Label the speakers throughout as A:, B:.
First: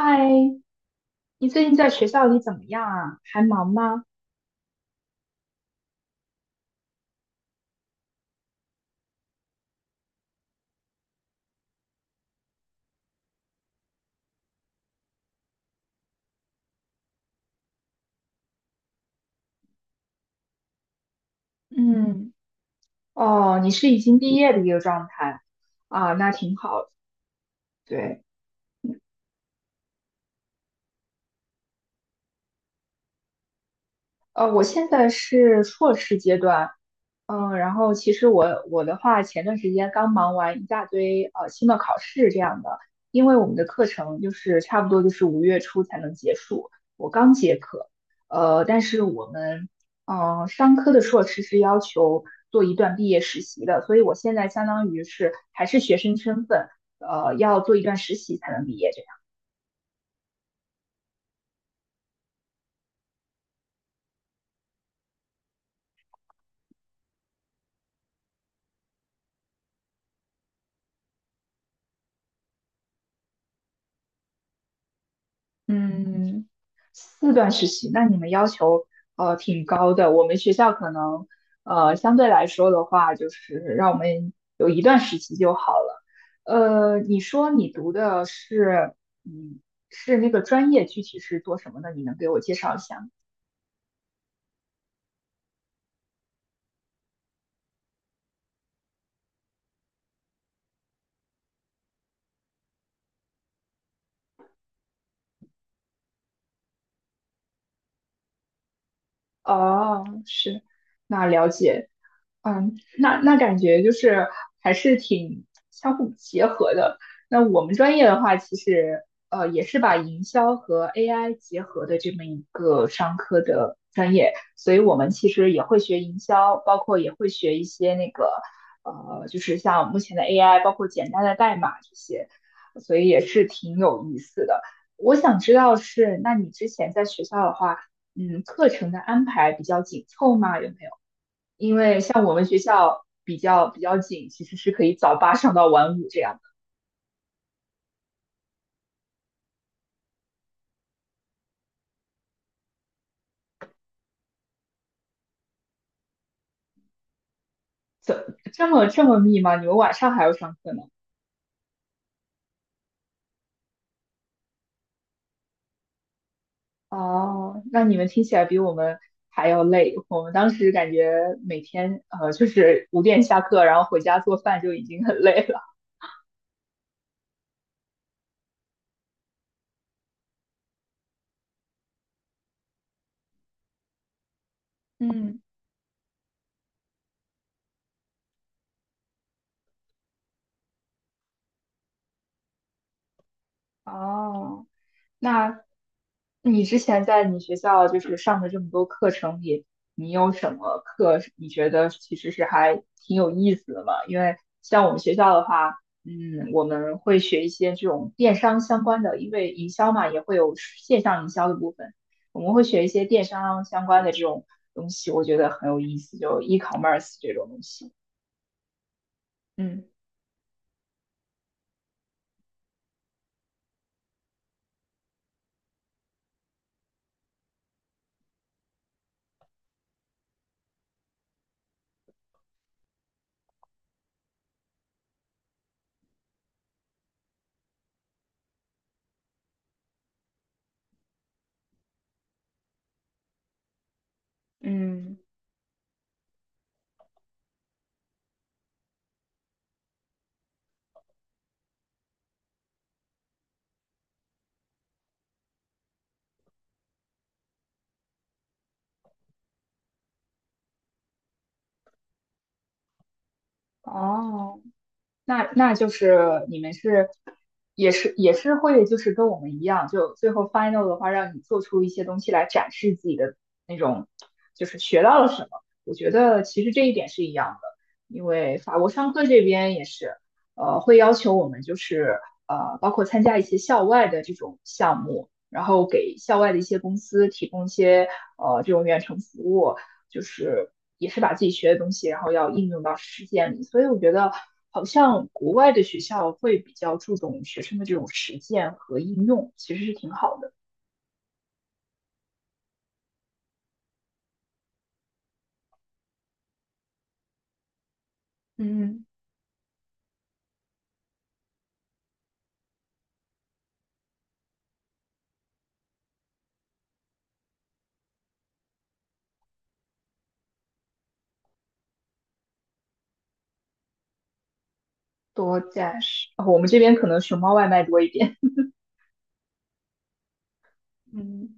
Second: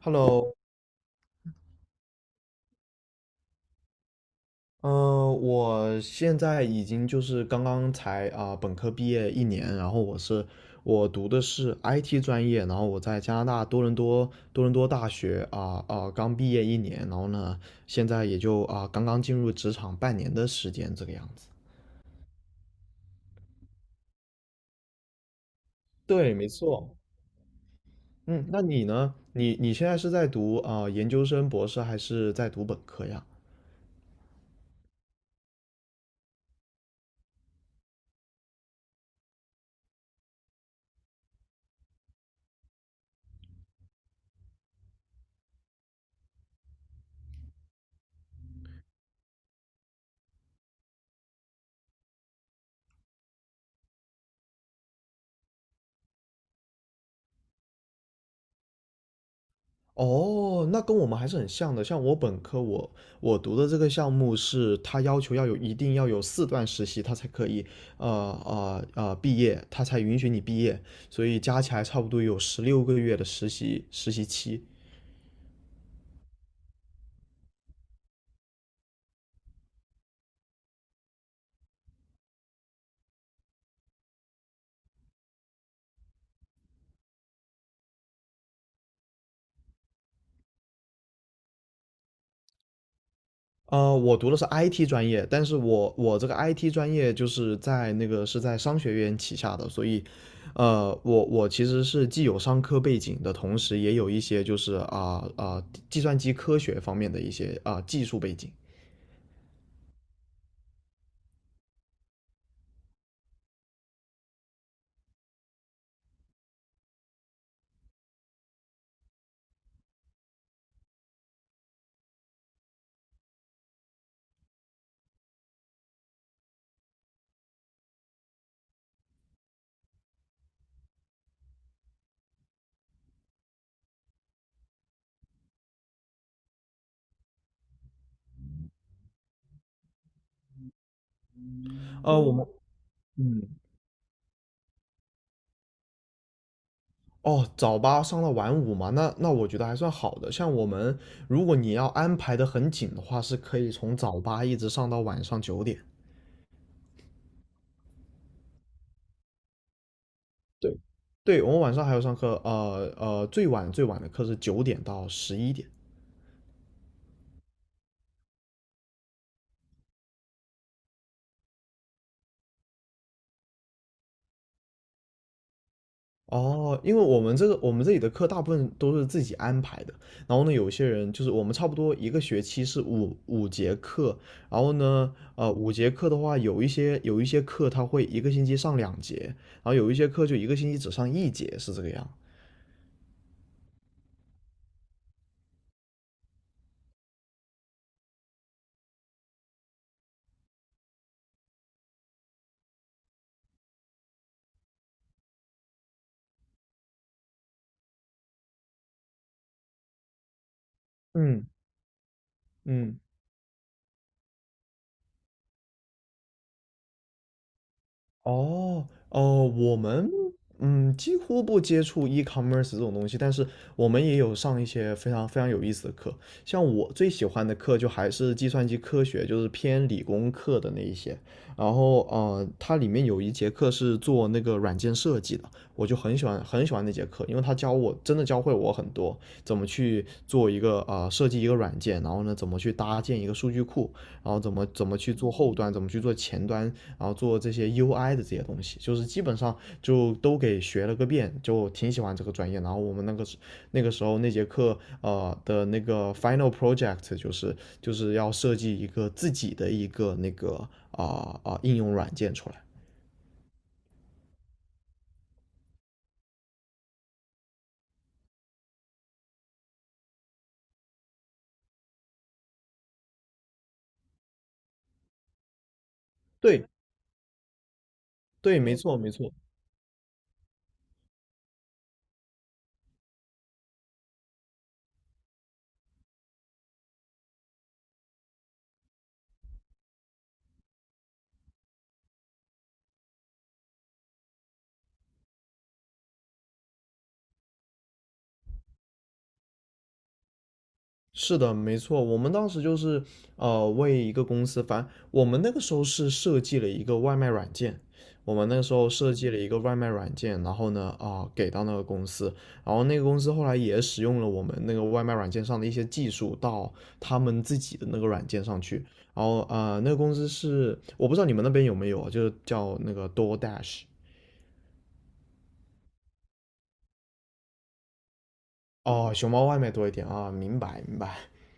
A: Hello。
B: 你最近在学校里怎么样啊？还忙吗？
A: 嗯、我现在已经就是刚刚才本科毕业一年，然后我读的是 IT 专业，然后我在加拿大多伦多大学刚毕业一年，然后呢现在也就刚刚进入职场半年的时间这个样子。
B: 嗯，哦，你是已经毕业的一个状态啊，那
A: 对，没
B: 挺好的。
A: 错。
B: 对，
A: 嗯，那你呢？你现在是在读研究生、博士，还是在读本科呀？
B: 我现在是硕士阶段，嗯，然后其实我的话，前段时间刚忙完一大堆期末考试这样的，因为我们的课程就是差不多就是5月初才能结束，我刚结课，呃，但是我们商科的硕士是要求做一段毕业实习的，所以我现在相当于是还是学生身份，呃，要做一段实习才能毕业这样。
A: 哦，那跟我们还是很像的。像我本科我，我读的这个项目是，他要求要有一定要有四段实习，他才可以，呃毕业，他才允许你毕业。所以加起来差不多有十六个月的实习期。
B: 嗯，四段实习，那你们要求挺高的。我们学校可能相对来说的话，就是让我们有一段实习就好了。呃，你说你读的是嗯是那个专业，具体是做什么的？你能给我介绍一下吗？
A: 呃，我读的是 IT 专业，但是我这个 IT 专业就是在那个是在商学院旗下的，所以，呃，我我其实是既有商科背景的同时，也有一些就是计算机科学方面的一些技术背景。
B: 哦，是，那了解，嗯，那那感觉就是还是挺相互结合的。那我们专业的话，其实也是把营销和 AI 结合的这么一个商科的专业，所以我们其实也会学营销，包括也会学一些那个呃，就是像目前的 AI，包括简单的代码这些，所以也是挺有意思的。我想知道是，那你之前在学校的话。嗯，课程的安排比较紧凑吗？有没有？因为
A: 呃，
B: 像
A: 我
B: 我们
A: 们
B: 学校比
A: 嗯，
B: 较比较紧，其实是可以早8上到晚5这样的。
A: 哦，早八上到晚五嘛，那那我觉得还算好的。像我们，如果你要安排的很紧的话，是可以从早八一直上到晚上九点。
B: 怎这么密吗？你们晚上还要上课
A: 对，
B: 呢？
A: 对，我们晚上还要上课，最晚最晚的课是九点到十一点。
B: 哦，那你们听起来比我们还要累。我们当时感觉每天就是5点下课，然后回家做饭就已经很累了。
A: 哦，因为我们这里的课大部分都是自己安排的，然后呢，有些人就是我们差不多一个学期是五节课，然后呢，
B: 嗯，
A: 五节课的话，有一些课他会一个星期上两节，然后有一些课就一个星期只上一节，是这个样。
B: 哦，那你之前在你学校就是上的这么多课程里，你有什么课是你觉得其实是还挺有意思的嘛？因为像我们学校的话，嗯，我们会学一些这种电商相关的，因为营销嘛，也会有线上营
A: 嗯
B: 销的部分，我们会学一
A: 嗯。
B: 些电商相关的这种东西，我觉得很有意思，就 e-commerce 这种东西。
A: 哦，哦，我
B: 嗯
A: 们嗯几乎不接触 e-commerce 这种东西，但是我们也有上一些非常非常有意思的课。像我最喜欢的课就还是计算机科学，就是偏理工课的那一些。然后呃，它里面有一节课是做那个软件设计的，我就很喜欢那节课，因为他真的教会我很多怎么去做一个设计一个软件，然后呢怎么去搭建一个数据库，然后怎么去
B: 嗯，
A: 做后端，怎么去做前端，然后做这些 UI 的这些东西，就是基本上就都给学了个遍，就挺喜欢这个专业。然后我们那个时候那节课那个 final project 就是要设计一个自己的一个那个应用软件出来。
B: 哦，那那就是你们是也是会就是跟我们一样，就最后 final 的话，让你做出一些东西来展示自己的那种，就是学到了什么。我觉得其
A: 对
B: 实这一点是一样的，因为
A: 对，没
B: 法国
A: 错没
B: 商科
A: 错，
B: 这边也是，呃，会要求我们就是呃，包括参加一些校外的这种项目，然后给校外的一些公司提供一些这种远程服务，就是也是把自己学的东西，然后要应用到实践里。所以我觉得好像国外的学校会比较注重学生的这种实践和应用，其实是挺好的。
A: 是的，没错，我们当时就是呃为一个公司，反正我们那个时候是设计了一个外卖软件，我们那个时候
B: 嗯，
A: 设计了一个外卖软件，然后呢给到那个公司，然后那个公司后来也使用了我们那个外卖软件上的一些技术到他们自己的那个软件上去，然后呃那个公司是我不知道你们那边有没有啊，就是叫那个 DoorDash。
B: 多加是，我们这边可能熊猫外卖多一点。
A: 哦熊猫外卖多一点啊，明白明白，
B: 嗯。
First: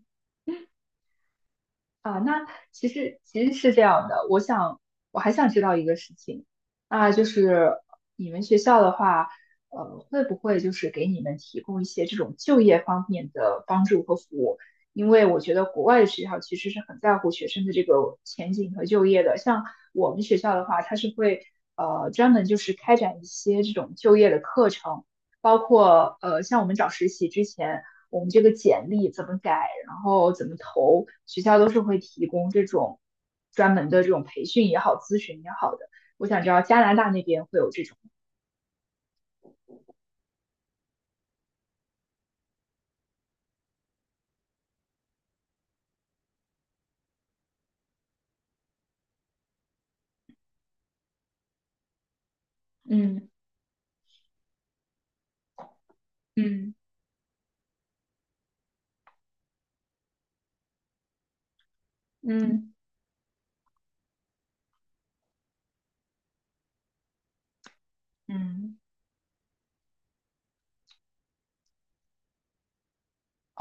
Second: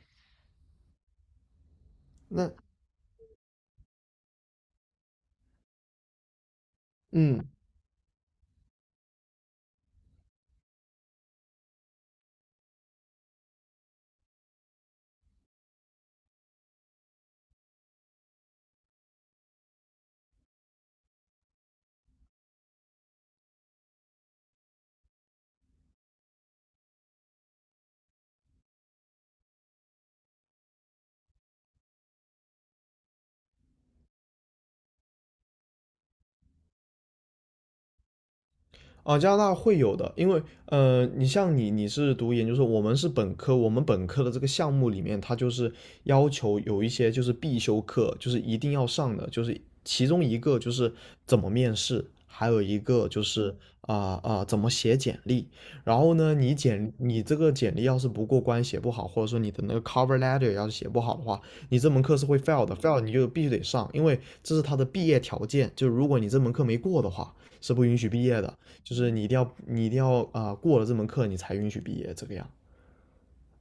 B: 啊，那
A: 那
B: 其实是这样的，我想我还想知道一个事情，那就
A: 嗯
B: 是你们学校的话，呃，会不会就是给你们提供一些这种就业方面的帮助和服务？因为我觉得国外的学校其实是很在乎学生的这个前景和就业的，像我们学校的话，它是会专门就是开展一些这种就业的课程。包括呃，像我们找实习之前，我们这个简历怎么改，然后怎么投，学校都是会提供这种专门的这种培训也好、咨询也好的。我想知道加拿大那边会有这种，
A: 啊，加拿大会有的，因为呃，你像你是读研究生，我们是本科，我们本科的这个项目里面，它就是要求有一些就是必修课，就是一定要上的，就是其中一个就是怎么面试，还有一个就
B: 嗯
A: 是怎么写简历。然后呢，你
B: 嗯
A: 简你这个简历要是不过关，写不好，或者说你的那个 cover letter 要是写不好的话，你这门课是会 fail
B: 嗯
A: 的，fail 你就必须得上，因为这是他的毕业条件，就如果你这门课没过的话，是不允许毕业的。
B: 嗯，
A: 就是你一定要过了这门课你才允许毕业这个样。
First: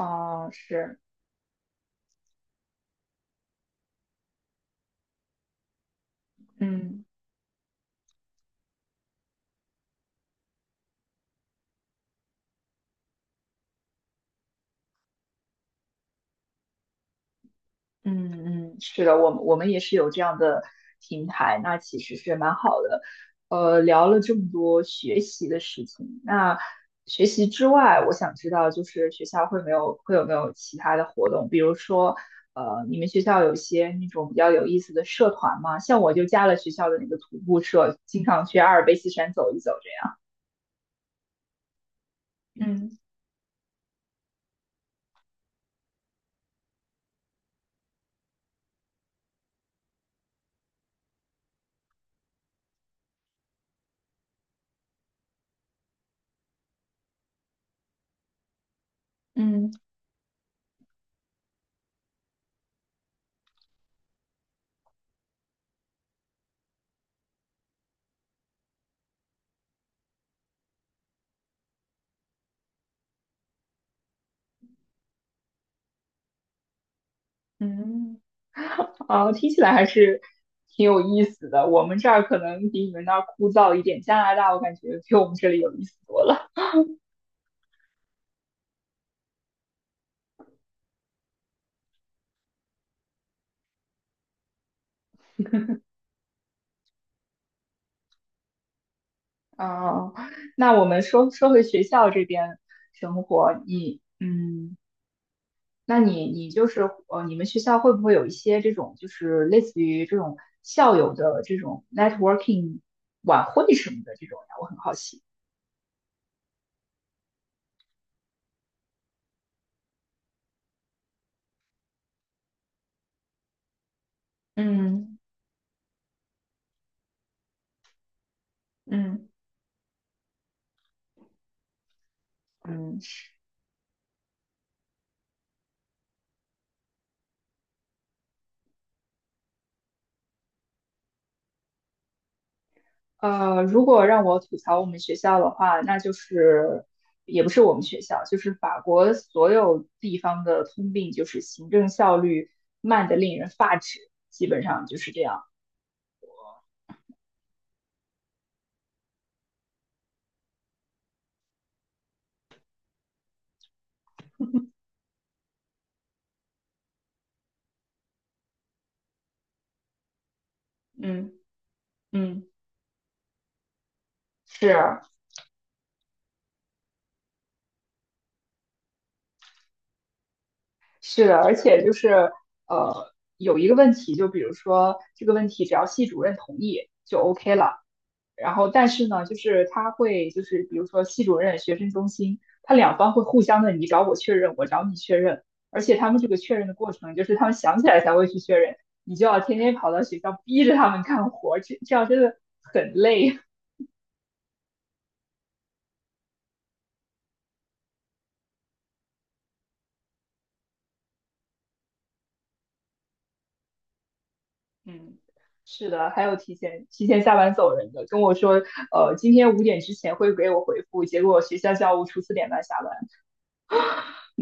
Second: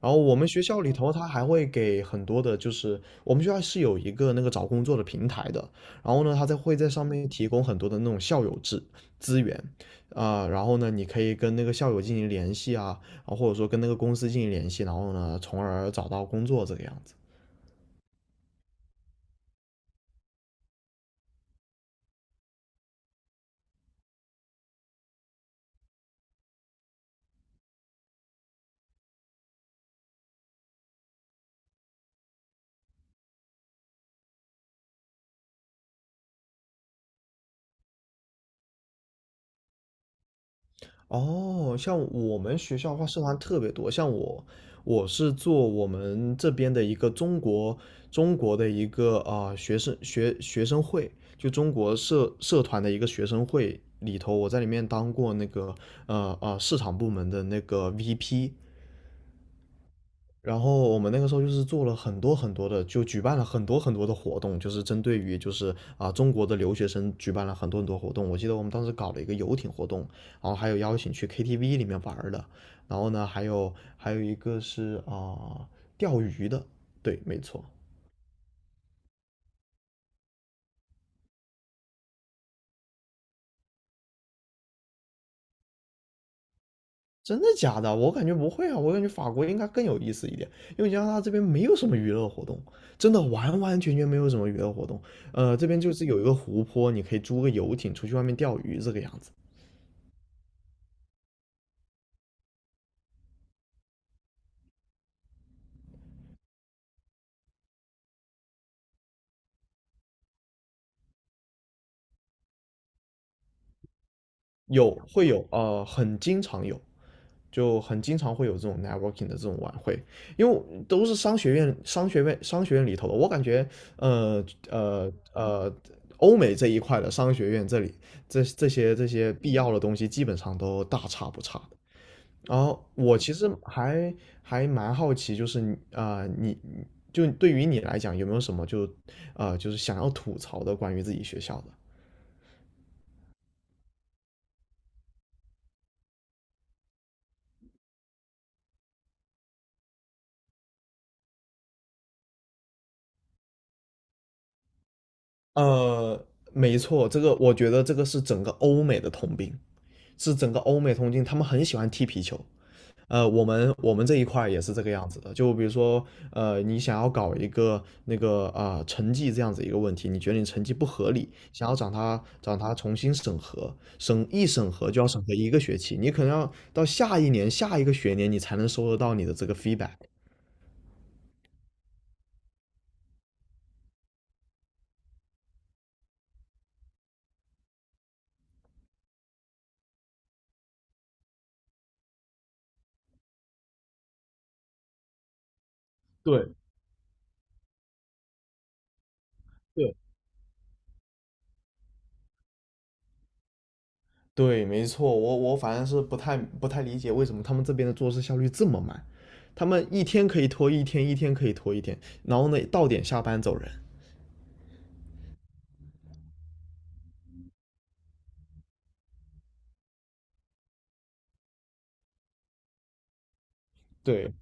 A: 然后我们学校里
B: 是，
A: 头，他还会给很多的，就是我们学校是有一个那个找工作的平台的，然后呢，他会在
B: 嗯。
A: 上面提供很多的那种校友制资源，然后呢，你可以跟那个校友进行联系啊，然后或者说跟那个公司进行联系，然后呢，从而找到工作这个样子。
B: 嗯嗯，是的，我们也是有这样的平台，那其实是蛮好的。呃，聊了这么多学习的事情，那学习之外，我想知道就是学校会没有会有没有其他的活动，比如说，呃，你们学校有一些那种比较有意思的社团吗？像我就加了学校的那个徒步社，经常去阿尔卑斯山走一走
A: 哦，像我们
B: 这样。
A: 学校的
B: 嗯
A: 话，社团特别多。像我，我是做我们这边的一个中国的一个学生学生会，就中国社团的一个学生会里头，我在里面当过那个市场部门的那个 VP。
B: 嗯
A: 然后我们那个时候就是做了很多很多的，就举办了很多很多的活动，就是针对于就是啊中国的留学生举办了很多很多活动。我记得我们当时搞了一个游艇活动，然后还有邀请去 KTV 里面玩的，然后呢还有一个是啊钓鱼的，对，没错。
B: 嗯。啊，听起来还是挺有意思的。我们这儿可能比你们那儿枯燥一点，加拿大我感觉比我们这里有意思多了。
A: 真的假的？我感觉不会啊，我感觉法国应该更有意思一点，因为加拿大这边没有什么娱乐活动，真的完完全全没有什么娱乐活动。呃，这边就是有一个湖泊，你可以租个游艇出去外面钓鱼这个样子。
B: 啊，那我们说回学校这边生活，你嗯，那你就是呃，你们学校会不会有一些这种就是类似于这种校友的这种 networking 晚会什么的这种呀？我很好
A: 有
B: 奇。
A: 会有呃，很经常有，就很经常会有这种 networking 的这种晚会，因为都是商学院里头的。我感觉，呃呃
B: 嗯
A: 呃，欧美这一块的商学院这里，这这些这
B: 嗯，
A: 些必要的东西基本上都大差不差的。然后
B: 嗯
A: 我其实还蛮好奇，就是你就对于你来讲，有没有什么就是想要吐槽的关于自己学校的？
B: 如果让我吐槽我们学校的话，那就是也不是我们学校，就是法国所有地方的通病，就是行政效率慢得令人发指，基本上就是这样。
A: 呃，没错，我觉得这个是整个欧美的通病，是整个欧美通病，他们很喜欢踢皮球。呃，我们这一块也是这个样子的，就比如说，呃，你想要搞一个那个成绩这样子一个问题，你觉得你成绩不合理，
B: 嗯
A: 想要找他
B: 嗯
A: 找他重新审核，审核就要
B: 是
A: 审核一个学期，你可能要到下一年下一个学年你才能收得到你的这个 feedback。
B: 是的，而且就是呃，有一个问题，就比如说这个问题，只要系主任同意就 OK 了。然后但是呢，就是他会就是比如说系主任、学生中心，他两方会互相的你找我确认，我找你确认，而且他们这个
A: 对
B: 确认的过程，就是他们想起来才会去确认，你就要天天跑
A: 对，
B: 到学校逼着他们干活，这样真的很累。
A: 对，没错，我我反正是不太理解为什么他们这边的做事效率这么慢，他们一天可以拖一天，一天可以拖一天，然后呢到点下班走人。
B: 嗯，是的，还有提前下班走人的，跟我说，呃，今天5点之前会给我回复，结果学校教务处4点半下班，
A: 对，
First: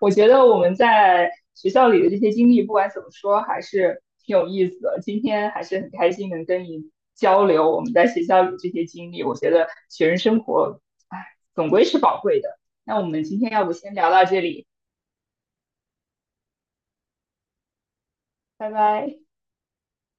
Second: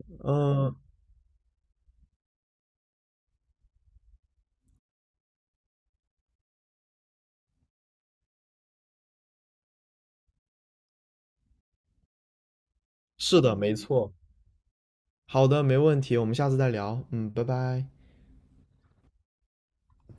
B: 我觉得我们
A: 嗯，
B: 在学校里的这些经历，不管怎么说，还是挺有意思的。今天还是很开心能跟你交流我们在学校里这些经历。我觉得学生生活，哎，总归是宝贵的。那我们今
A: 是
B: 天
A: 的，
B: 要不
A: 没
B: 先聊
A: 错。
B: 到这里，
A: 好的，没问题，我们下次再聊。嗯，拜拜。
B: 拜拜。